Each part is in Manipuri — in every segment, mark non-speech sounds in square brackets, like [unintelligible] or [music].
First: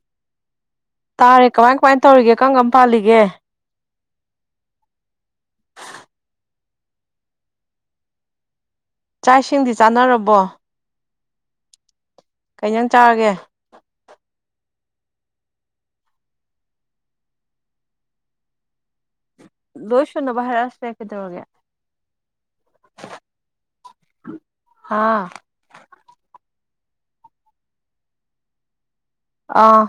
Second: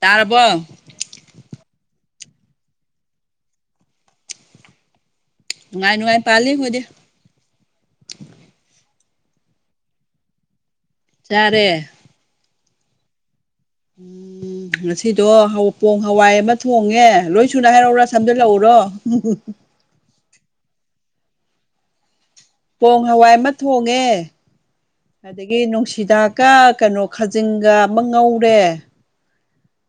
ꯇꯔꯥꯕꯣ ꯇꯥꯔꯦ ꯀꯃꯥꯏ ꯀꯃꯥꯏꯅ ꯇꯧꯔꯤꯒꯦ ꯀꯔ ꯀꯔ ꯄꯥꯜꯂꯤꯒꯦ ꯅꯨꯡꯉꯥꯏ ꯅꯨꯡꯉꯥꯏ ꯄꯥꯜꯂꯤ ꯑꯩꯈꯣꯏꯗꯤ ꯆꯥꯛ ꯏꯁꯤꯡꯗꯤ ꯆꯥꯟꯅꯔꯕꯣ ꯆꯥꯔꯦ ꯀꯩ ꯏꯟꯁꯥꯡ ꯆꯥꯔꯒꯦ [unintelligible] ꯉꯁꯤꯗꯣ ꯄꯣꯡ ꯍꯋꯥꯏ ꯑꯃ ꯊꯣꯡꯉꯦ ꯂꯣꯏ ꯁꯨꯅ ꯍꯥꯏꯔꯛꯎꯔꯥ ꯁꯝꯖꯜꯂꯛꯎꯔꯣ ꯂꯣꯏꯁꯨꯅꯕ ꯍꯥꯏꯔꯛ ꯑꯁꯨ ꯌꯥꯏ ꯀꯩꯗꯧꯔꯒ‌ꯦ ꯄꯣꯡ ꯍꯋꯥꯏ ꯑꯃ ꯊꯣꯡꯉꯦ ꯑꯥ ꯑꯗꯒꯤ ꯒꯤ ꯅꯨꯡꯁꯤꯗꯥꯛꯀ ꯀꯩꯅꯣ ꯈꯥꯖꯤꯡꯒ ꯑꯃ ꯉꯧꯔꯦ ꯑꯥ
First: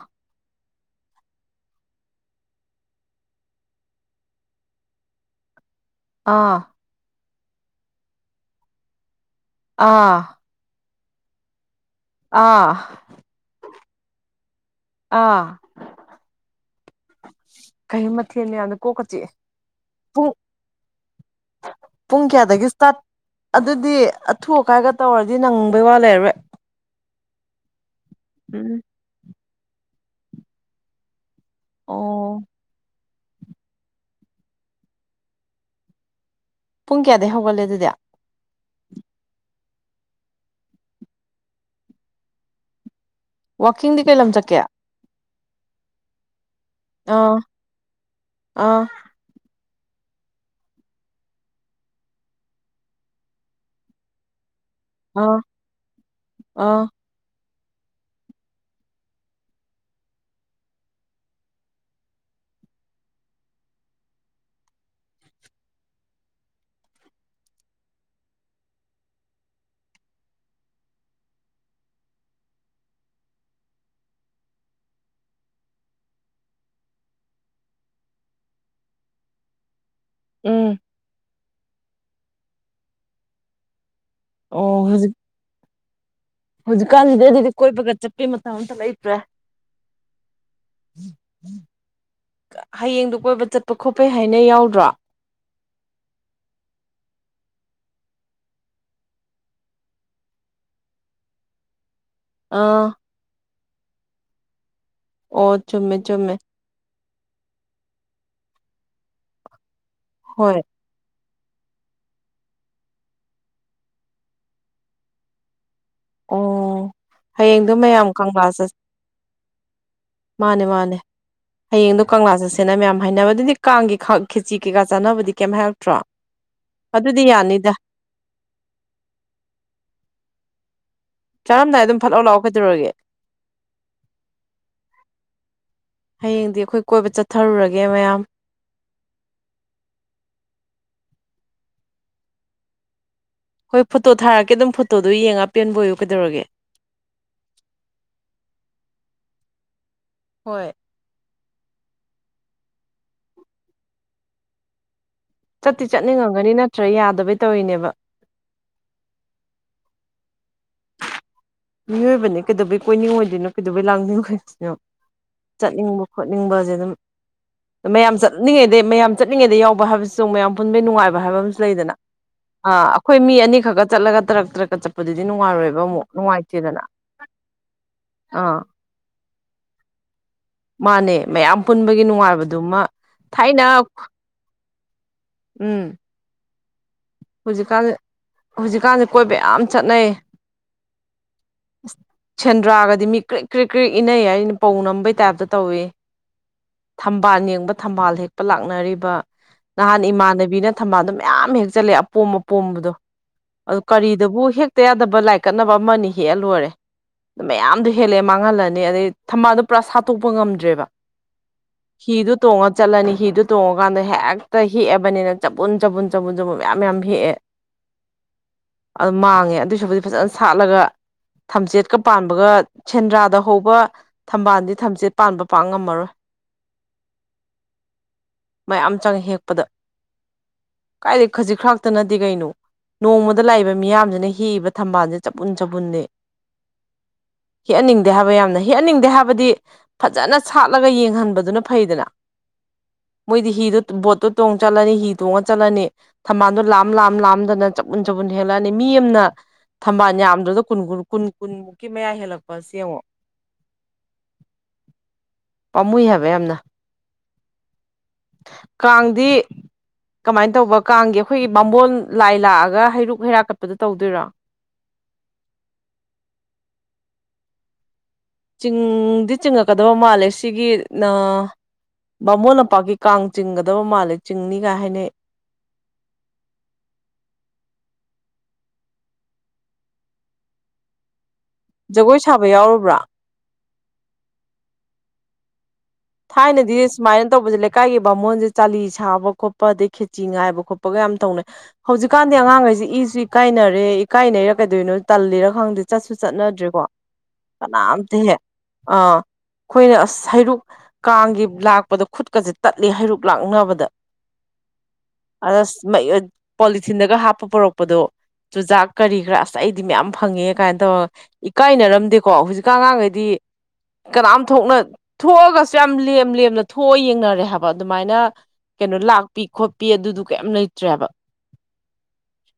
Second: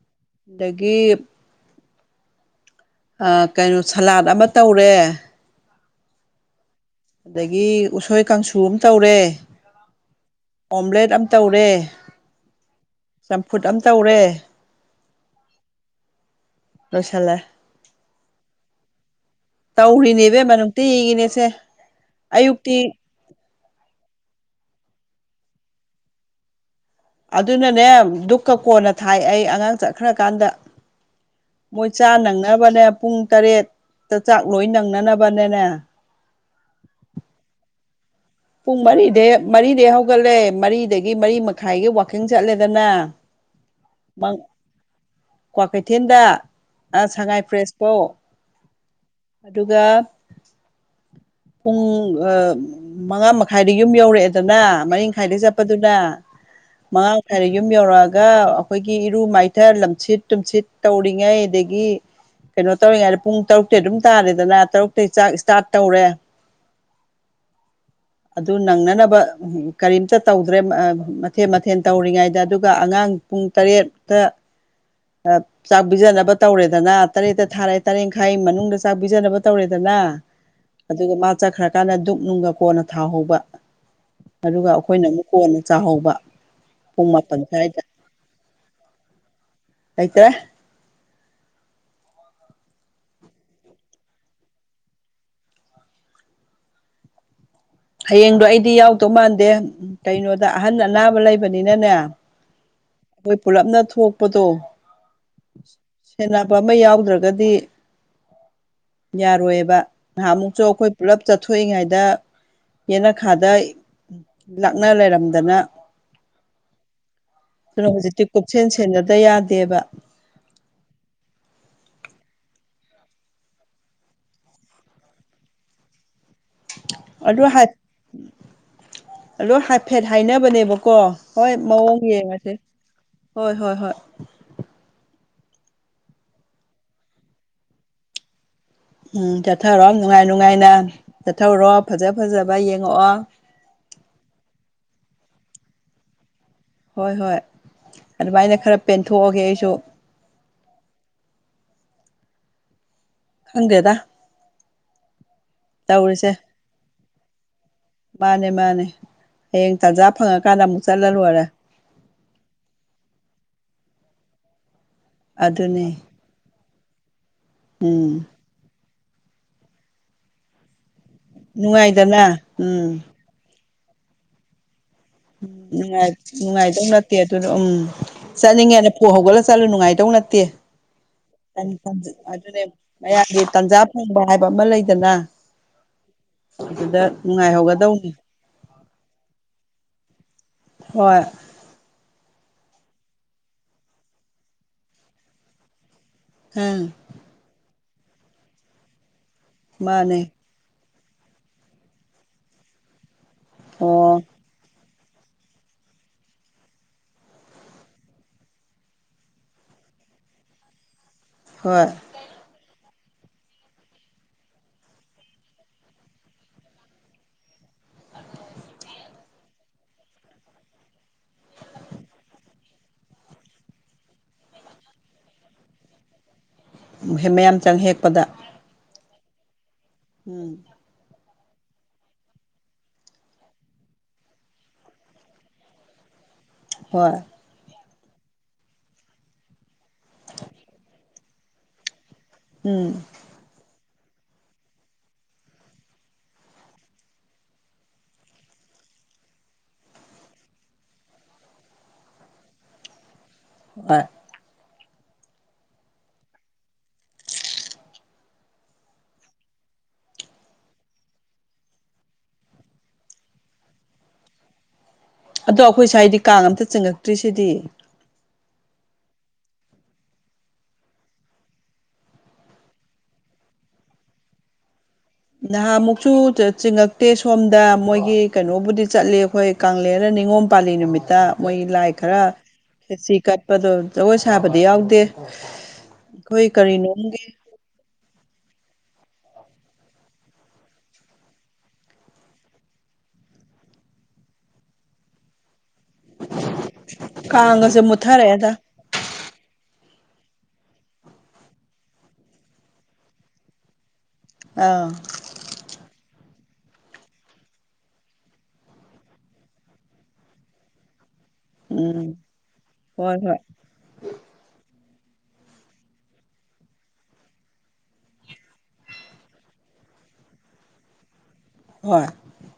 ꯗꯒꯤ ꯑꯩ ꯀꯩꯅꯣ ꯁꯂꯥꯠ ꯑꯃ ꯇꯧꯔꯦ ꯑꯥ ꯗꯒꯤ ꯎꯁꯣꯏ ꯀꯥꯡꯁꯨ ꯑꯃ ꯇꯧꯔꯦ ꯑꯥ ꯑꯣꯝꯂꯦꯠ ꯑꯃ ꯇꯧꯔꯦ ꯑꯥ ꯆꯝꯐꯨꯠ ꯑꯃꯝ ꯇꯧꯔꯦ ꯑ ꯂꯣꯏꯁꯜꯂꯦ ꯀꯩꯅ‌ꯣ ꯃꯊꯦꯟ ꯌꯥꯝꯗ‌ꯣ ꯀꯣꯛꯀ ꯆꯤꯛꯑꯦ ꯇꯧꯔꯤꯅꯦ ꯄꯨꯡ ꯏꯕꯤꯝꯃ ꯅꯨꯡꯇꯤꯒꯤ ꯅ‌ꯦ ꯁ‌ꯦ ꯄꯨꯡ ꯀꯌꯥꯗꯒꯤ ꯑꯌꯨꯛꯇꯤ ꯏꯁꯇꯥꯔꯠ ꯑꯗꯨꯗꯤ ꯑꯊꯨ ꯑꯀꯥꯏꯒ ꯇꯧꯔꯗꯤ ꯅꯪꯕꯩ ꯋꯥ ꯂꯩꯔꯔꯣꯏ ꯑꯗꯨꯅꯅꯦ ꯗꯨꯛꯀ ꯎꯝ ꯀꯣꯟꯅ ꯊꯥꯏ ꯑꯩ ꯑꯉꯥꯡ ꯆꯠꯈ꯭ꯔꯀꯥꯟꯗ ꯃꯣꯏ ꯆꯥ ꯑꯣ ꯅꯪꯅꯕꯅꯦ ꯄꯨꯡ ꯇꯔꯦꯠꯇ ꯆꯥꯛ ꯂꯣꯏ ꯅꯪꯅꯅꯕꯅꯦꯅꯦ ꯄꯨꯡ ꯀꯌꯥꯗꯩ ꯍꯧꯒꯠꯂꯦ ꯑꯗꯨꯗꯤ ꯄꯨꯡ ꯃꯔꯤꯗꯩ ꯃꯔꯤꯗꯩ ꯍꯧꯒꯠꯂꯦ ꯃꯔꯤꯗꯒꯤ ꯃꯔꯤ ꯃꯈꯥꯏꯒꯤ ꯋꯥꯛꯀꯤꯡ ꯆꯠꯂꯦꯗꯅ ꯋꯥꯛꯀꯤꯡꯗꯤ ꯀꯩ ꯂꯝ ꯆꯠꯀꯦ ꯀ꯭ꯋꯥꯀꯩꯊꯦꯜꯗ ꯁꯉꯥꯏ ꯑ ꯄ꯭ꯔꯦꯁ ꯐꯧ ꯑꯥ ꯑꯗꯨꯒ ꯄꯨꯡ ꯑ ꯃꯉꯥ ꯃꯈꯥꯏꯗ ꯌꯨꯝ ꯌꯧꯔꯛꯑꯦꯗꯅ ꯃꯔꯤ ꯑꯥ ꯃꯈꯥꯏꯗꯩ ꯆꯠꯄꯗꯨꯅ ꯑꯥ ꯃꯉꯥ ꯍꯥꯏꯔ ꯌꯨꯝ ꯌꯧꯔꯛꯑꯒ ꯑꯩꯈꯣꯏꯒꯤ ꯏꯔꯨ ꯃꯥꯏꯊ ꯂꯝꯁꯤꯠ ꯇꯨꯝꯁꯤꯠ ꯇꯧꯔꯤꯉꯩ ꯑꯗꯒꯤ ꯀꯩꯅꯣ ꯇꯧꯔꯤꯉꯩꯗ ꯄꯨꯡ ꯇꯔꯨꯛꯇꯤ ꯑꯗꯨꯝ ꯇꯥꯔꯦꯗꯅ ꯇꯔꯨꯛꯇꯒꯤ ꯆꯥꯛ ꯏꯁꯇꯥꯔꯠ ꯇꯧꯔꯦ ꯑꯗꯨ ꯅꯪꯅꯅꯕ ꯀꯔꯤꯝꯇ ꯇꯧꯗ꯭ꯔꯦ ꯃꯊꯦꯜ ꯃꯊꯦꯜ ꯇꯧꯔꯤꯉꯩꯗ ꯑꯗꯨꯒ ꯑꯉꯥꯡ ꯄꯨꯡ ꯇꯔꯦꯠꯇ ꯆꯥꯛ ꯄꯤꯖꯅꯕ ꯇꯧꯔꯦꯗꯅ ꯇꯔꯦꯠꯇ ꯊꯥꯔꯦ ꯇꯔꯦꯈꯥꯏ ꯃꯅꯨꯡꯗ ꯆꯥꯛ ꯄꯤꯖꯅꯕ ꯇꯧꯔꯦꯗꯅ ꯎꯝ ꯑꯗꯨꯒ ꯃꯥ ꯆꯠꯈ꯭ꯔꯀꯥꯟꯗ ꯗꯨꯛ ꯅꯨꯡꯒ ꯀꯣꯟꯅ ꯊꯥꯍꯧꯕ ꯑꯗꯨꯒ ꯑꯩꯈꯣꯏꯅ ꯑꯃꯨꯛ꯫ ꯀꯣꯟꯅ ꯆꯥꯍꯧꯕ ꯄꯨꯡ ꯍꯧꯖꯤꯛꯀꯥꯟꯖꯤꯗꯤ ꯃꯥꯄꯟ ꯑꯗꯨꯗꯤ ꯁ꯭ꯋꯥꯏꯗ ꯀꯣꯏꯕꯒ ꯆꯠꯄꯩ ꯃꯇꯝ ꯑꯝꯇ ꯂꯩꯇ꯭ꯔꯦ ꯂꯩꯇ꯭ꯔꯦ [inaudible] ꯍꯌꯦꯡꯗꯨ ꯀꯣꯏꯕ ꯆꯠꯄ ꯈꯣꯠꯄꯩ ꯍꯥꯏꯅ ꯌꯥꯎꯗ꯭ꯔꯣ ꯍꯌꯦꯡꯗꯣ ꯑꯩꯗꯤ ꯌꯥꯎꯗꯧ ꯃꯥꯟꯗꯦ ꯀꯩꯅꯣꯗ ꯑꯍꯟ ꯑꯅꯥꯕ ꯂꯩꯕꯅꯤꯅꯅꯦ ꯑꯥ ꯑꯩꯈꯣꯏ ꯄꯨꯜꯂꯞꯅ ꯊꯣꯛꯄꯗꯣ [inaudible] ꯑꯣ ꯆꯨꯝꯃꯦ ꯆꯨꯝꯃꯦ [unintelligible] [unintelligible] ꯑꯃ ꯌꯥꯎꯗ꯭ꯔꯒꯗꯤ ꯌꯥꯔꯣꯏꯑꯕ ꯅꯍꯥꯟꯃꯨꯛꯁꯨ ꯍꯣꯏ ꯑꯩꯈꯣꯏ ꯄꯨꯂꯞ ꯆꯠꯊꯣꯛꯏꯉꯩꯗ ꯌꯦꯅꯈꯥꯗ ꯂꯥꯛꯅ ꯂꯩꯔꯝꯗꯅ ꯑꯣ ꯍꯌꯦꯡꯗꯣ ꯑꯗꯨꯅ ꯃꯌꯥꯝ ꯍꯧꯖꯤꯛꯇꯤ ꯀꯪꯂꯥ ꯀꯨꯞꯁꯦꯟ ꯆꯠ ꯁꯦꯟꯅꯗ ꯌꯥꯗꯦꯕ ꯃꯥꯅꯦ ꯃꯥꯅꯦ ꯍꯌꯦꯡꯗꯣ ꯀꯪꯂꯥ ꯆꯠꯁꯦꯅ ꯃꯌꯥꯝ ꯍꯥꯏꯅꯕ ꯑꯗꯨꯗꯤ ꯀꯥꯡꯒꯤ ꯈꯦꯆꯤ ꯀꯩꯀꯥ ꯆꯥꯅꯕꯗꯤ ꯀꯩꯝ ꯍꯥꯏꯔꯛꯇ꯭ꯔꯣ [unintelligible] ꯑꯗꯨꯗꯤ ꯑꯗꯨ [unintelligible] ꯌꯥꯅꯤꯗ ꯑꯗꯨ ꯍꯥꯏꯐꯦꯠ ꯍꯥꯏꯅꯕꯅꯦꯕꯀꯣ ꯍꯣꯏ ꯆꯥꯔꯝꯗꯥꯏ ꯑꯗꯨꯝ ꯃꯑꯣꯡ ꯐꯠꯂꯥꯎ ꯂꯥꯛꯑꯣ ꯌꯦꯡꯉꯁꯦ ꯀꯩꯗꯧꯔꯒꯦ ꯍꯣꯏ ꯍꯣꯏ ꯍꯣꯏ ꯍꯌꯦꯡꯗꯤ ꯑꯩꯈꯣꯏ ꯀꯣꯏꯕ ꯆꯠꯊꯔꯨꯔꯒꯦ ꯃꯌꯥꯝ ꯎꯝ ꯆꯠꯊꯔꯣ ꯅꯨꯡꯉꯥꯏ ꯅꯨꯡꯉꯥꯏꯅ ꯆꯠꯊꯧꯔꯣ ꯐꯖ ꯐꯖꯕ ꯌꯦꯡꯉꯛꯑꯣ ꯍꯣꯏ ꯐꯣꯇꯣ ꯊꯥꯔꯛꯀꯦ ꯑꯗꯨꯝ ꯐꯣꯇꯣꯗꯣ ꯌꯦꯡꯉꯒ ꯄꯦꯟꯕ ꯑꯣꯏꯌꯨ ꯀꯩꯗꯧꯔꯒꯦ ꯍꯣꯏ ꯍꯣꯏ ꯑꯗꯨꯃꯥꯏꯅ ꯈꯔ ꯄꯦꯟꯊꯣꯛꯑꯒꯦ ꯑꯩꯁꯨ ꯍꯣꯏ ꯈꯪꯗꯦꯗ [inaudible] ꯆꯠꯇꯤ ꯇꯧꯔꯤꯁꯦ ꯆꯠꯅꯤꯡꯉꯝꯒꯅꯤ ꯅꯠꯇ꯭ꯔ ꯌꯥꯗꯕꯩ ꯇꯧꯔꯤꯅꯦꯕ ꯃꯥꯅꯦ ꯃꯥꯅꯦ ꯍꯌꯦꯡ ꯇꯥꯟꯖꯥ ꯐꯪꯉꯀꯥꯟꯗ ꯑꯃꯨꯛ ꯆꯠꯂ ꯂꯣꯏꯔꯦ ꯃꯤꯑꯣꯏꯕꯅꯦ ꯀꯩꯗꯧꯕꯩ ꯀꯣꯏꯅꯤꯡꯉꯣꯏꯗꯣꯏꯅꯣ ꯀꯩꯗꯧꯕꯩ ꯂꯥꯡꯅꯤꯡꯉꯣꯏꯗꯣꯏꯅꯣ ꯑꯗꯨꯅꯦ ꯆꯠꯅꯤꯡꯕ ꯈꯣꯠꯅꯤꯡꯕꯖꯦꯑꯗꯨꯝ ꯃꯌꯥꯝ ꯎꯝ ꯆꯠꯂꯤꯉꯩꯗ ꯃꯌꯥꯝ ꯆꯠꯂꯤꯉꯩꯗ ꯌꯥꯎꯕ ꯍꯥꯏꯕꯁ ꯃꯌꯥꯝ ꯄꯨꯟꯕꯩ ꯅꯨꯡꯉꯥꯏꯕ ꯍꯥꯏꯕ ꯑꯃꯁꯨ ꯂꯩꯗꯅ ꯅꯨꯡꯉꯥꯏꯗꯅ ꯑ ꯎꯝ ꯑꯩꯈꯣꯏ ꯃꯤ ꯑꯅꯤꯈꯛꯀ ꯆꯠꯂꯒ ꯇꯔꯛ ꯇꯔꯛꯀ ꯆꯠꯄ ꯗꯨꯗꯤ ꯅꯨꯡꯉꯥꯏꯔꯣꯏꯕ ꯑꯃꯨꯛ ꯅꯨꯡꯉꯥꯏ ꯅꯨꯡꯉꯥꯏꯗꯧ ꯅꯠꯇꯦ ꯑꯗꯨꯗ ꯎꯝ ꯑꯥ ꯆꯠꯅꯤꯡꯉꯦꯅ ꯐꯨꯛ ꯍꯧꯒꯠꯂ ꯆꯠꯂꯨ ꯅꯨꯡꯉꯥꯏꯗꯧ ꯅꯠꯇꯦ ꯃꯥꯅꯦ ꯃꯌꯥꯝ ꯄꯨꯟꯕꯒꯤ [unintelligible] ꯑꯗꯨꯅꯦ ꯅꯨꯡꯉꯥꯏꯕꯗꯨꯃ ꯃꯌꯥꯝꯒꯤ ꯊꯥꯏꯅ ꯇꯥꯟꯖꯥ ꯐꯪꯕ ꯍꯥꯏꯕ ꯑꯃ ꯂꯩꯗꯅ ꯎꯝ ꯑꯗꯨꯗ ꯍꯧꯖꯤꯛꯀꯥꯟ ꯅꯨꯡꯉꯥꯏꯍꯧꯒꯗꯧꯅꯤ ꯍꯧꯖꯤꯛꯀꯥꯟꯖꯦ ꯀꯣꯏꯕ ꯌꯥꯝ ꯆꯠꯅꯩ ꯍꯣꯏ [unintelligible] ꯁꯦꯟꯗ꯭ꯔꯥꯒꯗꯤ ꯃꯤ ꯀ꯭ꯔꯤꯛ ꯀ꯭ꯔꯤꯛ ꯀ꯭ꯔꯤꯛ ꯏꯅꯩ ꯍꯥꯏꯖꯖꯤꯅꯤ ꯄꯧ ꯅꯝꯕꯩ ꯇꯥꯏꯞꯇ ꯇꯧꯏ ꯎꯝ ꯊꯝꯕꯥꯜ ꯌꯦꯡꯕ ꯊꯝꯕꯥꯜ ꯍꯦꯛꯄ ꯂꯥꯛꯅꯔꯤꯕ ꯅꯍꯥꯟ ꯃꯥꯅꯦ ꯏꯃꯥꯟꯅꯕꯤꯅ ꯊꯝꯕꯥꯜꯗꯣ ꯃꯌꯥꯝ ꯍꯦꯛ ꯆꯜꯂꯑꯦ ꯑꯄꯣꯝ ꯑꯄꯣꯝꯕꯗꯣ ꯑꯗꯨ ꯑꯣ ꯀꯔꯤꯗꯕꯨ ꯍꯦꯛꯇ ꯌꯥꯗꯕ ꯂꯥꯏꯛ ꯀꯠꯅꯕ ꯑꯃ ꯑꯅꯤ ꯍꯦꯛꯑ ꯂꯣꯏꯔꯦ ꯃꯌꯥꯝꯗꯨ ꯍꯦꯜꯂꯦ ꯃꯥꯡꯍꯜꯂꯅꯤ ꯑꯗꯩ ꯊꯝꯕꯥꯜꯗꯣ ꯄꯨꯔꯥ ꯁꯥꯠꯇꯣꯛꯄ ꯉꯝꯗ꯭ꯔꯦꯕ ꯍꯣꯏ ꯍꯤꯗꯨ ꯇꯣꯡꯉ ꯆꯠꯂꯅꯤ ꯍꯤꯗꯨ ꯇꯣꯡꯉꯀꯥꯟꯗ ꯍꯦꯛꯇ ꯍꯦꯛꯑꯕꯅꯦꯅ ꯆꯕꯨꯟ ꯆꯕꯨꯟ ꯆꯕꯨꯟ ꯆꯕꯨꯟ ꯃꯌꯥꯝ ꯃꯌꯥꯝ ꯍꯦꯛꯑꯦ ꯑꯗꯨ ꯃꯥꯡꯉꯦ ꯑꯗꯨꯏꯁꯔꯨꯛꯄꯨꯗꯤ ꯐꯖꯅ ꯁꯥꯠꯂꯒ ꯊꯝꯆꯦꯠꯀ ꯄꯥꯟꯕꯒ ꯁꯦꯟꯗ꯭ꯔꯥꯗ ꯍꯧꯕ ꯊꯝꯕꯥꯜꯗꯤ ꯊꯝꯆꯦꯠ ꯄꯥꯟꯕ ꯄꯥꯡ ꯉꯝꯃꯔꯣꯏ [unintelligible] ꯃꯌꯥꯝ ꯆꯪ ꯍꯦꯛꯄꯗ ꯃꯌꯥꯝ ꯆꯪꯉ ꯍꯦꯛꯄꯗ ꯎꯝ ꯀꯥꯏꯗꯩ ꯈꯖꯤꯛ ꯈꯔꯥꯛ ꯅꯠꯇꯦ ꯀꯩꯅꯣ ꯅꯣꯡꯃꯗ ꯂꯥꯛꯏꯕ ꯃꯤꯌꯥꯝꯖꯝꯅ ꯍꯦꯛ ꯏꯕ ꯊꯝꯕꯥꯜꯖꯦ ꯆꯕꯨꯟ ꯆꯕꯨꯟꯅꯦ ꯍꯣꯏ ꯍꯦꯛꯍꯟꯅꯤꯡꯗꯦ ꯍꯥꯏꯕ ꯌꯥꯝꯅ ꯍꯦꯛꯍꯟꯅꯤꯡꯗꯦ ꯍꯥꯏꯕꯗꯤ꯫ ꯐꯖꯅ ꯁꯥꯠꯂꯒ ꯌꯦꯡꯍꯟꯕꯗꯨꯅ ꯐꯩꯗꯅ ꯎꯝ ꯃꯣꯏꯗꯤ ꯍꯤꯗꯨ ꯕꯣꯠꯇꯣ ꯇꯣꯡ ꯆꯠꯂꯅꯤ ꯍꯤ ꯇꯣꯡꯉ ꯆꯠꯂꯅꯤ ꯊꯝꯕꯥꯜ ꯂꯥꯝ ꯂꯥꯝ ꯂꯥꯝꯗꯅ ꯆꯄꯨꯟ ꯆꯄꯟ ꯍꯦꯜꯂꯛꯑꯅꯤ ꯃꯤ ꯑꯃꯅ ꯊꯝꯕꯥꯜ ꯌꯥꯝꯗ꯭ꯔꯥꯒ ꯀꯨꯟ ꯀꯨꯟ ꯀꯨꯟ ꯀꯨꯟꯃꯨꯛꯀꯤ ꯃꯌꯥ ꯍꯦꯜꯂꯛꯄꯁ‌ꯦ ꯌꯦꯡꯉꯣ ꯑ [unintelligible] ꯄꯥꯝꯃꯨꯏ ꯍꯥꯏꯕ ꯌꯥꯝꯅ ꯀꯥꯡꯗꯤ ꯀꯃꯥꯏꯅ ꯇꯧꯕ ꯀꯥꯡꯒꯤ ꯑꯩꯈꯣꯏꯒꯤ ꯕꯥꯝꯕꯣꯟ ꯂꯥꯏ ꯂꯥꯛꯑꯒ ꯍꯩꯔꯨꯛ ꯍꯩꯔꯥ ꯀꯠꯄꯗ ꯇꯧꯗꯣꯏꯔꯣ ꯑꯗꯣ ꯑꯩꯈꯣꯏ ꯁꯥꯋꯏꯗꯤ ꯀꯥꯡ ꯑꯝꯇ ꯆꯤꯡꯉꯛꯇ꯭ꯔꯤꯁꯤꯗꯤ ꯆꯤꯡꯗꯤ ꯆꯤꯡꯉꯛꯀꯗꯕ ꯃꯥꯜꯂꯦ ꯁꯤꯒꯤ ꯅꯥ ꯕꯥꯃꯣꯟ ꯅꯄꯥꯛꯀꯤ ꯀꯥꯡ ꯆꯤꯡꯒꯗꯕ ꯃꯥꯜꯂꯦ ꯆꯤꯡꯅꯤ ꯀꯥ‌ ꯍꯥꯏꯅꯩ꯫ ꯅꯍꯥꯃꯨꯛꯁꯨ ꯆꯤꯡꯉꯛꯇꯦ ꯁꯣꯝꯗ ꯃꯣꯏꯒꯤ ꯀꯩꯅꯣꯕꯨꯗꯤ ꯆꯠꯂꯤ ꯑꯩꯈꯣꯏ꯫ ꯀꯥꯡꯂ‌ꯦꯔ ꯅꯤꯉꯣꯝ ꯄꯥꯜꯂꯤ ꯅꯨꯃꯤꯠꯇ ꯃꯣꯏꯒꯤ ꯂꯥꯏ ꯖꯒꯣꯏ ꯈꯔ ꯁꯥꯕ ꯌꯥꯎꯔꯨꯕ꯭ꯔꯥ ꯈ‌ꯦꯆꯤ ꯀꯠ ꯄꯗꯣ ꯖꯒꯣꯏ ꯁꯥꯕꯗꯤ ꯌꯥꯎꯗꯦ꯫ ꯑꯩꯈꯣꯏ ꯊꯥꯏꯅꯗꯤ ꯀꯔꯤꯅꯣꯝꯒꯤ ꯁꯨꯃꯥꯏꯅ ꯇꯧꯕꯁꯦ ꯀꯥꯏꯒꯤ ꯕꯥꯃꯣꯟꯁꯦ ꯆꯥꯂꯤ ꯁꯥꯕ ꯈꯣꯠꯄ ꯑꯗꯩ ꯈꯦꯆꯤ ꯉꯥꯏꯕ ꯈꯣꯠꯄꯒ ꯌꯥꯝ ꯇꯧꯅꯩ ꯍꯧꯖꯤꯛꯀꯥꯟꯗꯤ ꯑꯉꯥꯡꯈꯩꯁꯤ ꯏꯁꯨ ꯏꯀꯥꯏꯅꯔꯦ ꯏꯀꯥꯏꯅꯩꯔ ꯀꯩꯗꯣꯏꯅꯣ ꯇꯜꯂꯤꯔ ꯈꯪꯗꯦ ꯆꯠꯁꯨ ꯆꯠꯅꯗ꯭ꯔꯦꯀꯣ ꯀꯥꯡꯒꯁꯦ ꯀꯅꯥꯝꯇ ꯍꯦꯛ ꯃꯨꯠꯊꯔꯛꯑꯦꯗ ꯑꯥ ꯑꯩꯈꯣꯏꯅ ꯑꯁ ꯍꯩꯔꯨꯛ ꯀꯥꯡꯒꯤ ꯂꯥꯛꯄꯗ ꯈꯨꯠꯀꯁꯦ ꯇꯠꯂꯤ ꯍꯩꯔꯨꯛ ꯂꯥꯛꯅꯕꯗ꯫ ꯑꯧ ꯑꯗ ꯄꯣꯂꯤꯊꯤꯟꯗꯒ ꯍꯥꯞꯄ ꯄꯨꯔꯛꯄꯗꯣ ꯆꯨꯖꯥꯛ ꯀꯔꯤ ꯀꯔꯥ ꯑꯁ ꯑꯩꯗꯤ ꯃꯌꯥꯝ ꯐꯪꯉꯦ ꯀꯥꯏꯅ ꯇꯧꯔꯒ ꯎꯝ ꯏꯀꯥꯏꯅꯔꯝꯗꯦꯀꯣ ꯍꯧꯖꯤꯛꯀꯥꯟ ꯍꯣꯏ ꯑꯉꯥꯡꯈꯩꯗꯤ ꯍꯣꯏ ꯀꯅꯥꯝ ꯊꯣꯛꯅ ꯊꯣꯛꯑꯒ ꯌꯥꯝ ꯂꯦꯝ ꯂꯦꯝꯅ ꯊꯣꯛꯑ ꯌꯦꯡꯅꯔꯦ ꯍꯥꯏꯕ ꯑꯗꯨꯃꯥꯏꯅ ꯀꯩꯅꯣ ꯂꯥꯛꯄꯤ ꯈꯣꯠꯄꯤ ꯑꯗꯨꯗꯨ ꯀꯩꯌꯥꯝ ꯂꯩꯇ꯭ꯔꯦ ꯍꯥꯏꯕ ꯍꯣꯏ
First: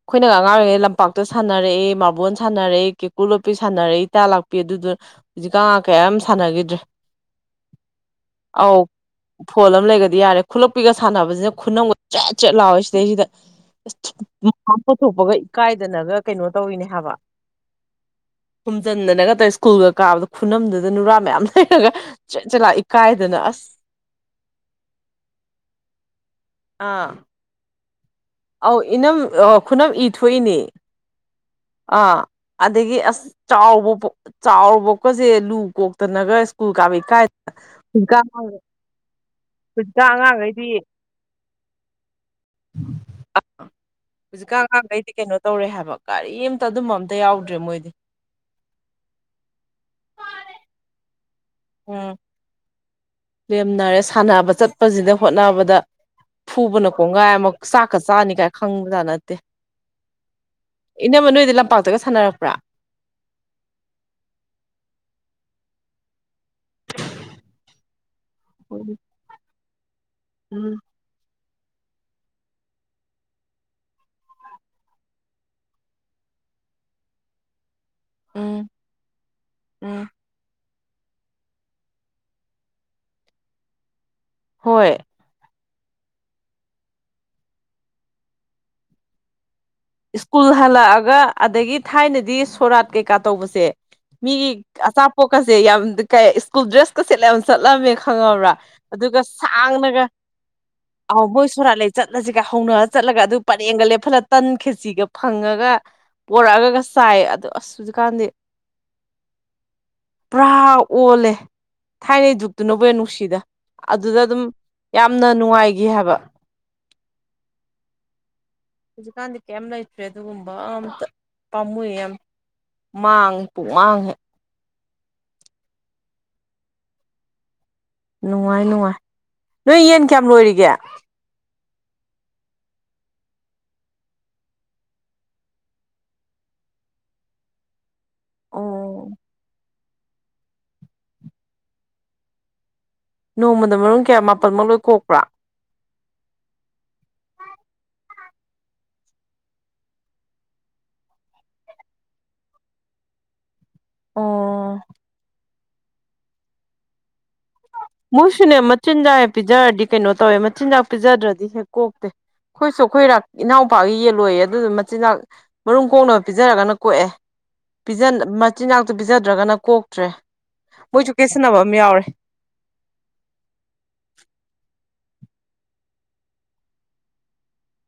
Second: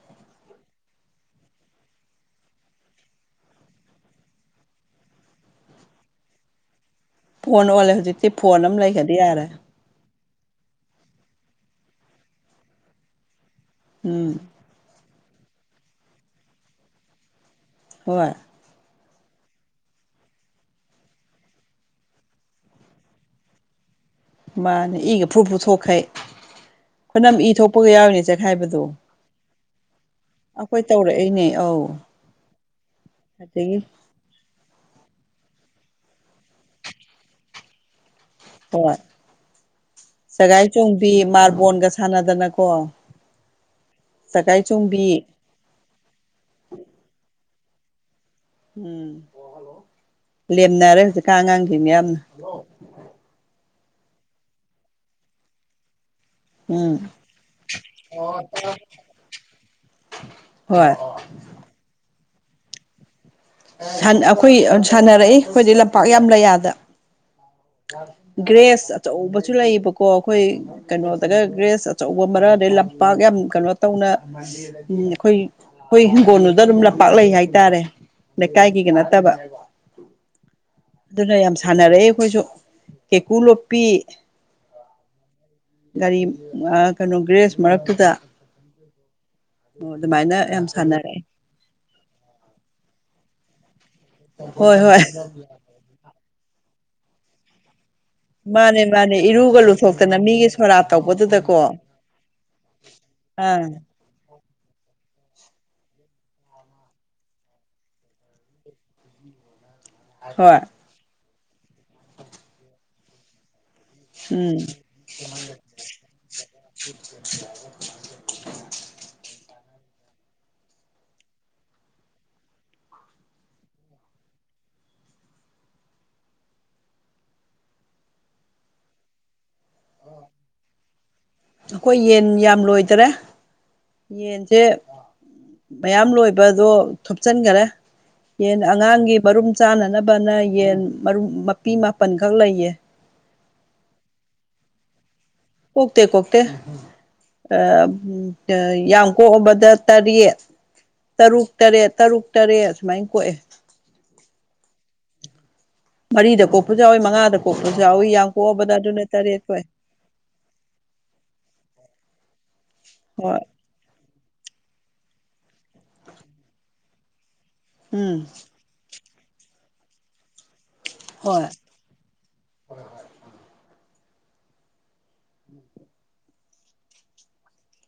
ꯑꯩꯈꯣꯏꯅꯒ ꯑꯉꯥꯡ ꯑꯣꯏꯔꯤꯉꯩ ꯂꯝꯄꯥꯛꯇ ꯁꯥꯟꯅꯔꯛꯑꯦ ꯃꯥꯔꯕꯣꯟ ꯁꯥꯟꯅꯔꯛꯑꯦ ꯀꯦꯀꯨ ꯂꯣꯞꯄꯤ ꯁꯥꯟꯅꯔꯛꯏ ꯏꯇꯥ ꯂꯥꯛꯄꯤ ꯑꯗꯨꯗꯨ ꯍꯧꯖꯤꯛ ꯀꯥ ꯀꯌꯥꯝ ꯁꯥꯟꯅꯈꯤꯗ꯭ꯔꯦ꯫ ꯄꯨꯡꯟ ꯑꫭꯟ ꯑꯣꯜꯂꯦ ꯍꯧꯖꯤꯛꯇꯤ ꯐꯣꯟ ꯑꯧ ꯑꯃ ꯂꯩꯈꯔꯗꯤ ꯌꯥꯔꯦ꯫ ꯐꯣꯟ ꯂꯩꯒꯗꯤ ꯌꯥꯔꯦ ꯈꯨꯜꯂꯛꯄꯤꯒ ꯁꯥꯟꯅꯕꯁꯤꯅ ꯈꯨꯅꯝꯒ ꯆꯦꯠ ꯆꯦꯠ ꯂꯥꯎꯋꯦ ꯁꯤꯗꯩꯁꯤꯗ ꯎꯝ ꯍꯥꯞꯄꯊꯣꯛꯄꯒ [unintelligible] ꯏꯀꯥꯏꯗꯅꯒ ꯀꯩꯅꯣ ꯇꯧꯔꯤꯅꯦ ꯍꯥꯏꯕ꯫ ꯍꯣꯏ꯫ ꯈꯨꯝꯖꯤꯟꯗꯅꯒꯇꯧꯏ ꯁ꯭ꯀꯨꯜꯒ ꯀꯥꯕꯗ ꯈꯨꯅꯝꯗꯨꯗ ꯅꯨꯔꯥ ꯃꯌꯥꯝ ꯂꯩꯔꯒ꯫ ꯆꯠ ꯆꯠꯂꯥꯛ ꯏꯀꯥꯏꯗꯅ ꯑꯁ ꯃꯥꯅꯦ ꯏꯒ ꯐ꯭ꯔꯨ ꯐ꯭ꯔꯨ ꯊꯣꯛꯈꯩ ꯑꯥ ꯈꯨꯈꯣꯏꯅꯝ ꯏ ꯊꯣꯛꯄꯒ ꯌꯥꯎꯔꯤꯅꯤ ꯁ‌ꯦ ꯑꯧ ꯏꯅꯝ ꯑꯥ ꯈꯨꯅꯝ ꯏ ꯊꯣꯛꯏꯅꯦ ꯑꯩꯈꯣꯏ ꯇꯧꯔꯛꯏꯅꯦ ꯑꯧ ꯑꯥ ꯑꯗꯒꯤ ꯑꯁ ꯑꯗꯒꯤ ꯆꯥꯎꯕ ꯆꯥꯎꯔꯕꯣꯛꯀꯁꯦ ꯂꯨ ꯀꯣꯛꯇꯅꯒ ꯁ꯭ꯀꯨꯜ ꯀꯥꯕꯩ ꯀꯥꯏꯗ꯫ [unintelligible] ꯍꯣꯏ ꯁꯒꯥꯏ ꯑꯉꯥꯡꯈꯩꯗꯤ ꯆꯣꯡꯕꯤ ꯃꯥꯔꯕꯣꯟꯒ ꯁꯥꯟꯅꯗꯅꯀꯣ ꯁꯒꯥꯏ ꯍꯧꯖꯤꯛꯀꯥꯟ ꯆꯣꯡꯕꯤ ꯑꯉꯥꯡꯈꯩꯗꯤ ꯀꯩꯅꯣ ꯇꯧꯔꯦ ꯍꯥꯏꯕ ꯀꯔꯤꯝꯇ ꯑꯗꯨꯝꯕ ꯑꯝꯇ ꯌꯥꯎꯗ꯭ꯔꯦ ꯃꯣꯏꯗꯤ ꯎꯝ ꯂꯦꯝꯅꯔꯦ ꯍꯧꯖꯤꯛ ꯀꯥꯟ ꯑꯉꯥꯡꯁꯤꯡꯁꯤ ꯎꯝ ꯌꯥꯝꯅ ꯂꯦꯝꯅꯔꯦ ꯁꯥꯟꯅꯕ ꯆꯠꯄꯁꯤꯗ ꯍꯣꯠꯅꯕꯗ ꯐꯨꯕꯅ ꯎꯝ ꯀꯣꯡꯒꯥꯏ ꯑꯃ ꯆꯥꯛꯀ ꯆꯥꯅꯤ ꯀꯥꯏ ꯈꯪꯕꯖꯥ ꯅꯠꯇꯦ꯫ ꯍꯣꯏ ꯏꯅꯝꯃ ꯅꯣꯏꯗꯤ ꯂꯝꯄꯥꯛꯇꯒ ꯁꯥꯟꯅꯔꯛꯄ꯭ꯔꯥ ꯑꯩꯈꯣꯏ ꯁꯥꯟꯅꯔꯛꯏ ꯑꯩꯈꯣꯏꯗꯤ ꯂꯝꯄꯥꯛ ꯌꯥꯝ ꯂꯩ ꯑꯗ ꯒ꯭ꯔꯦꯁ ꯎꯝ ꯑꯆꯧꯕꯁꯨ ꯂꯩꯕꯀꯣ ꯑꯩꯈꯣꯏ ꯀꯩꯅꯣ ꯇꯒ ꯒ꯭ꯔꯦꯁ ꯑꯆꯧꯕ ꯃꯔꯛ ꯑꯗꯩ ꯂꯝꯄꯥꯛ ꯌꯥꯝ ꯀꯩꯅꯣ ꯇꯧꯅ꯫ ꯎꯝ ꯑꯩꯈꯣꯏ ꯑꯩꯈꯣꯏ ꯍꯤꯡꯒꯣꯜꯗꯨꯗ ꯑꯗꯨꯝ ꯂꯝꯄꯥꯛ ꯂꯩ ꯍꯥꯏꯇꯥꯔꯦ ꯎꯝ ꯂꯩꯀꯥꯏꯒꯤꯒ ꯅꯠꯇꯕ ꯎꯝ ꯑꯗꯨꯅ ꯌꯥꯝ ꯁꯥꯟꯅꯔꯛꯦ ꯑꯩꯈꯣꯏꯁꯨ ꯀꯩꯀꯨꯂꯣꯞꯄꯤ꯫ ꯍꯣꯏ꯫ ꯒꯥꯔꯤ ꯀꯩꯅꯣ ꯒ꯭ꯔꯦꯖ ꯃꯔꯛꯇꯨꯗ ꯑꯣ ꯑꯗꯨꯃꯥꯏꯅ ꯁ꯭ꯀꯨꯜꯗ ꯌꯥꯝ ꯍꯜꯂꯛꯑꯒ ꯁꯥꯟꯅꯔꯛꯑꯦ ꯑꯗꯒꯤ ꯊꯥꯏꯅꯗꯤ ꯁꯣꯔꯥꯠ ꯀꯩꯀꯥ ꯇꯧꯕꯁꯦ ꯃꯤꯒꯤ ꯍꯣꯏ ꯍꯣꯏ ꯑꯆꯥꯄꯣꯠꯀꯁꯦ ꯌꯥꯝ꯫ ꯀ ꯏꯁꯀꯨꯜ ꯗ꯭ꯔꯦꯁ ꯀ ꯁꯦꯠꯂꯦ꯫ ꯆꯠꯂꯝꯃꯦ ꯈꯪꯉꯕ꯭ꯔꯥ ꯃꯥꯅꯦ ꯃꯥꯅꯦ ꯑꯗꯨꯒ ꯏꯔꯨꯒ ꯁꯥꯡꯅꯒ ꯂꯨꯊꯣꯛꯇꯅ ꯃꯤꯒꯤ ꯁꯣꯔꯥꯠ ꯑꯍꯣꯡꯕꯣꯏ ꯁꯣꯔꯥ ꯇꯧꯕꯗꯨꯗꯀꯣ ꯂꯩ ꯆꯠꯂꯁꯤꯒ ꯍꯧꯅꯔ ꯆꯠꯂꯒ ꯑꯗꯨ ꯑꯥ ꯄꯔꯦꯡꯒ ꯂꯦꯞꯍꯠꯂ ꯇꯟ ꯈꯦꯆꯤꯒ ꯐꯪꯉꯒ ꯄꯣꯔꯛꯑꯒ ꯆꯥꯏ ꯑꯗꯨ ꯑꯁꯖꯤ ꯀꯥꯟꯗꯤ꯫ ꯄꯨꯔꯥ ꯍꯣꯏ ꯑꯣꯜꯂꯦ ꯊꯥꯏꯅꯩ ꯨꯛꯇꯨꯕꯨ ꯌꯥ ꯅꯨꯡꯁꯤꯗ꯫ ꯑꯗꯨꯗ ꯑꯗꯨꯝ ꯎꯝ ꯌꯥꯝꯅ ꯅꯨꯡꯉꯥꯏꯈꯤ ꯍꯥꯏꯕ꯫ ꯎ꯫ ꯍꯧꯖꯤꯛꯀꯥꯟꯗꯤ ꯀꯦꯝ ꯂ ꯏꯠ꯭ꯔꯦ ꯑꯗꯨ ꯑꯗꯨꯒꯨꯝꯕ ꯑꯝꯇ ꯄꯥꯝꯃꯨꯏ ꯑꯃ ꯃꯥꯡ ꯄꯃꯥꯡꯉ ꯅꯨꯡꯉꯥꯏ ꯅꯨꯡꯉꯥꯏ ꯅꯣꯏ ꯌꯦꯟ ꯀꯌꯥꯝ ꯂꯣꯏꯔꯤꯒꯦ꯫ ꯑꯩꯈꯣꯏ ꯌꯦꯟ ꯌꯥꯝ ꯂꯣꯏꯗꯔꯦ꯫ ꯌꯦꯟꯁꯦ ꯃꯌꯥꯝ ꯂꯣꯏꯕꯗꯣ ꯊꯨꯞꯆꯟꯈꯔꯦ꯫ ꯌꯦꯟ ꯑꯣ ꯑꯉꯥꯡꯒꯤ ꯃꯔꯨꯝ ꯆꯥꯅꯅꯕꯅ ꯌꯦꯟ ꯃꯔꯨꯝ ꯃꯄꯤ ꯃꯥꯄꯜ ꯈꯛ ꯂꯩꯌꯦ ꯅꯣꯡꯃꯗ ꯃꯔꯨꯝ ꯀꯌꯥ ꯃꯥꯄꯜꯃꯛ ꯂꯣꯏ ꯀꯣꯛꯄ꯭ꯔꯥ ꯀꯣꯛꯇ ꯀꯣꯛꯇꯦ ꯌꯥꯝ ꯀꯣꯛꯑꯕꯗ ꯇꯔꯦꯠ ꯇꯔꯨꯛ ꯇꯔꯦꯠ ꯇꯔꯨꯛ ꯇꯔꯦꯠ ꯁꯨꯃꯥꯏꯅ ꯀꯣꯛꯑꯦ꯫ ꯑꯣ꯫ ꯃꯔꯤꯗ ꯀꯣꯛꯄꯁꯨ ꯌꯥꯎꯋꯏ ꯃꯉꯥꯗ ꯀꯣꯛꯄꯁꯨ ꯌꯥꯎꯋꯤ ꯌꯥꯝ ꯃꯣꯏꯁꯨꯅꯦ ꯀꯣꯛꯑꯕꯗ ꯑꯗꯨꯅ ꯃꯆꯤꯟꯖꯥꯛ ꯍꯦꯛ ꯇꯔꯦꯠ ꯀꯣꯛꯑꯦ ꯄꯤꯖꯔꯗꯤ ꯀꯩꯅꯣ ꯇꯧꯋꯦ ꯃꯆꯤꯟꯖꯥꯛ ꯄꯤꯖꯗ꯭ꯔꯗꯤ ꯍꯦꯛ ꯀꯣꯛꯇꯦ꯫ ꯑꯩꯈꯣꯏꯁꯨ ꯑꯩꯈꯣꯏꯔꯥꯛ ꯍꯣꯏ ꯏꯅꯥꯎ꯫ ꯄꯥꯛꯒꯤ ꯌꯦꯜꯂꯣꯏꯌꯦ ꯑꯗꯨꯗꯨ ꯃꯆꯤꯟꯅꯥꯥꯛ ꯃꯔꯨꯝ ꯈꯣꯡꯅꯕ ꯄꯤꯖꯔꯒꯅ ꯀꯣꯛꯑꯦ ꯎꯝ ꯆꯤꯟꯖꯥꯛꯇꯨ ꯄꯤꯖꯗ꯭ꯔꯒꯅ ꯀꯣꯛꯇ꯭ꯔꯦ ꯃꯣꯏꯁꯨ ꯍꯣꯏ ꯀꯦꯁꯤꯟꯅꯕ ꯑꯃ ꯌꯥꯎꯔꯦ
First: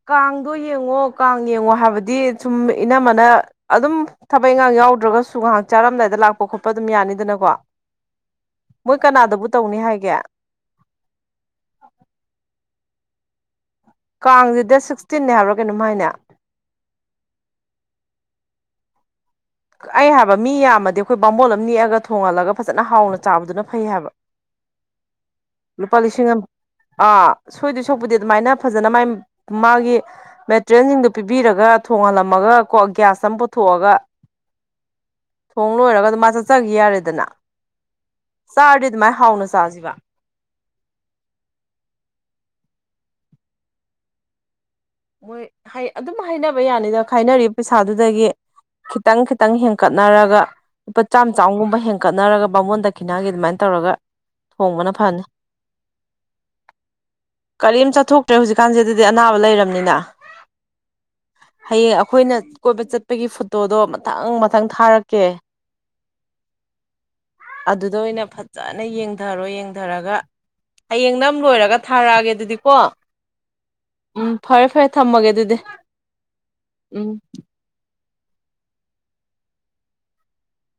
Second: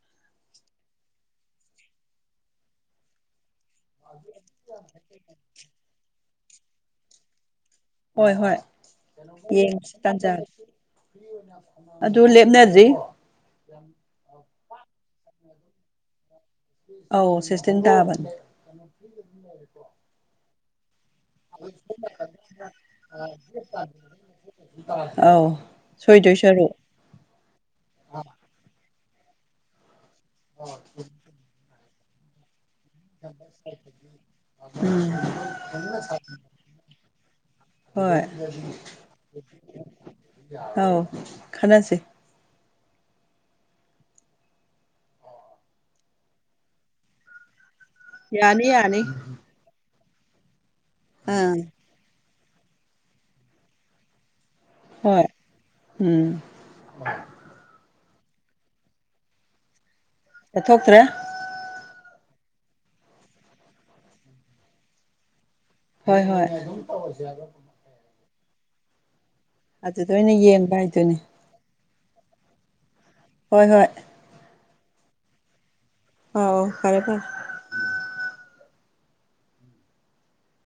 ꯀꯥꯡꯗꯣ ꯌꯦꯡꯉꯣ ꯀꯥꯡ ꯌꯦꯡꯉꯣ ꯍꯥꯏꯕꯗꯤ ꯁꯨꯝ ꯏꯅꯝꯃꯅ ꯑꯗꯨꯝ ꯊꯕꯛ ꯏꯪꯉꯥꯡ ꯌꯥꯎꯗ꯭ꯔꯒꯁꯨ ꯉꯥꯏꯍꯥꯛ ꯆꯥꯔꯝꯗꯥꯏꯗ ꯂꯥꯛꯄ ꯈꯣꯠꯄ ꯑꯗꯨꯝ ꯌꯥꯅꯤꯗꯅꯀꯣ ꯍꯣꯏ ꯍꯣꯏ ꯃꯣꯏ ꯀꯅꯥꯗꯕꯨ ꯇꯧꯅꯤ ꯌꯦꯡꯁꯤ ꯍꯥꯏꯒꯦ ꯇꯥꯟꯖꯔꯒꯦ ꯑꯗꯨ ꯂꯦꯞꯅꯗ꯭ꯔꯤ ꯀꯥꯡꯁꯤꯗ ꯁꯤꯛꯁꯇꯤꯟꯅꯦ ꯍꯥꯏꯕ꯭ꯔꯥ ꯀꯩꯅꯣꯝ ꯍꯥꯏꯅꯦ ꯑꯧ ꯁꯤꯦꯁꯇꯦꯟ ꯇꯕꯟ [unintelligible] ꯑꯩ ꯍꯥꯏꯕ ꯃꯤ ꯌꯥꯝꯃꯗꯤ ꯑꯩꯈꯣꯏ ꯕꯥꯝꯕꯣꯜ ꯑꯃ ꯅꯦꯛꯑꯒ ꯊꯣꯡꯍꯜꯂꯒ ꯐꯖꯅ ꯍꯥꯎꯅ ꯆꯥꯕꯗꯨꯅ ꯐꯩ ꯍꯥꯏꯕ ꯑꯥꯎ ꯂꯨꯄꯥ ꯂꯤꯁꯤꯡ ꯑꯃ ꯁꯣꯏꯗꯏꯁꯔꯣ ꯑꯥ ꯁꯣꯏꯗꯣꯏ ꯁꯣꯛꯄꯗꯤ ꯑꯗꯨꯃꯥꯏꯅ ꯐꯖꯅ ꯃꯥꯥꯏ ꯃꯥꯒꯤ ꯃꯦꯇꯔꯤꯌꯦꯜꯁꯤꯡꯗꯨꯣ ꯄꯤ ꯊꯥꯕꯤꯔꯒ ꯊꯣꯡꯍꯜꯂꯝꯃꯒ ꯀꯣ ꯒ꯭ꯌꯥꯁ ꯑꯃ ꯄꯨꯊꯣꯛꯑꯒ ꯎꯝ ꯊꯣꯡ ꯂꯣꯏꯔꯒ ꯑꯗꯨꯝ ꯃꯥ ꯆꯠꯆꯈꯤ ꯌꯥꯔꯦꯗꯅ ꯍꯣꯏ ꯆꯥꯔꯗꯤ ꯑꯗꯨꯃꯥꯏꯅ ꯍꯥꯎꯅ ꯆꯥꯁꯤꯕ ꯍꯥꯎ ꯈꯅꯥꯁꯦ ꯃꯣꯏ ꯑꯗꯨꯝ ꯍꯥꯏꯅꯕ ꯌꯥꯅꯤꯗ ꯈꯥꯏꯅꯔꯤꯕ ꯄꯩꯁꯥꯗꯨꯗꯒꯤ ꯌꯥꯅꯤ ꯌꯥꯅꯤ ꯈꯤꯇꯪ ꯈꯤꯇꯪ ꯍꯦꯟꯀꯠꯅꯔꯒ ꯂꯨꯄꯥ ꯆꯥꯝꯃ ꯑꯥ ꯆꯥꯝꯒꯨꯝꯕ ꯍꯦꯟꯀꯠꯅꯔꯒ ꯃꯕꯥꯉꯣꯟꯗ ꯈꯤꯠꯅꯈꯤ ꯑꯗꯨꯃꯥꯏꯅ ꯇꯧꯔꯒ ꯊꯣꯡꯕꯅ ꯐꯅꯤ ꯍꯣꯏ ꯎꯝ ꯀꯔꯤꯝ ꯆꯠꯊꯣꯛꯇ꯭ꯔꯦ ꯍꯧꯖꯤꯛꯀꯥꯟꯁꯤꯗꯗꯤ ꯑꯅꯥꯕ ꯂꯩꯔꯕꯅꯤꯅ ꯆꯠꯊꯣꯛꯇ꯭ꯔꯦ ꯍꯌꯦꯡ ꯑꯩꯈꯣꯏꯅ ꯀꯣꯏꯕ ꯆꯠꯄꯒꯤ ꯐꯣꯇꯣꯗꯣ ꯃꯊꯪ ꯃꯊꯪ ꯊꯥꯔꯛꯀꯦ ꯍꯣꯏ ꯍꯣꯏ ꯑꯗꯨ ꯑꯗꯨꯗ ꯑꯣꯏꯅ ꯐꯖꯅ ꯌꯦꯡꯊꯔꯣ ꯑꯗꯨꯗ ꯌꯦꯡꯊꯔꯒ ꯑꯣꯏꯅ ꯌꯦꯡꯕ ꯍꯥꯏꯗꯨꯅꯤ ꯍꯌꯦꯡ ꯅꯝ ꯂꯣꯏꯔꯒ ꯊꯥꯔꯛꯑꯒꯦ ꯑꯗꯨꯗꯤ ꯀꯣ ꯍꯣꯏ ꯍꯣꯏ ꯎꯝ ꯐꯔꯦ ꯐꯔꯦ ꯊꯝꯃꯒꯦ ꯑꯗꯨꯗꯤ ꯑꯣ ꯑꯣ ꯐꯔꯦ ꯎꯝ ꯐꯥꯏꯔ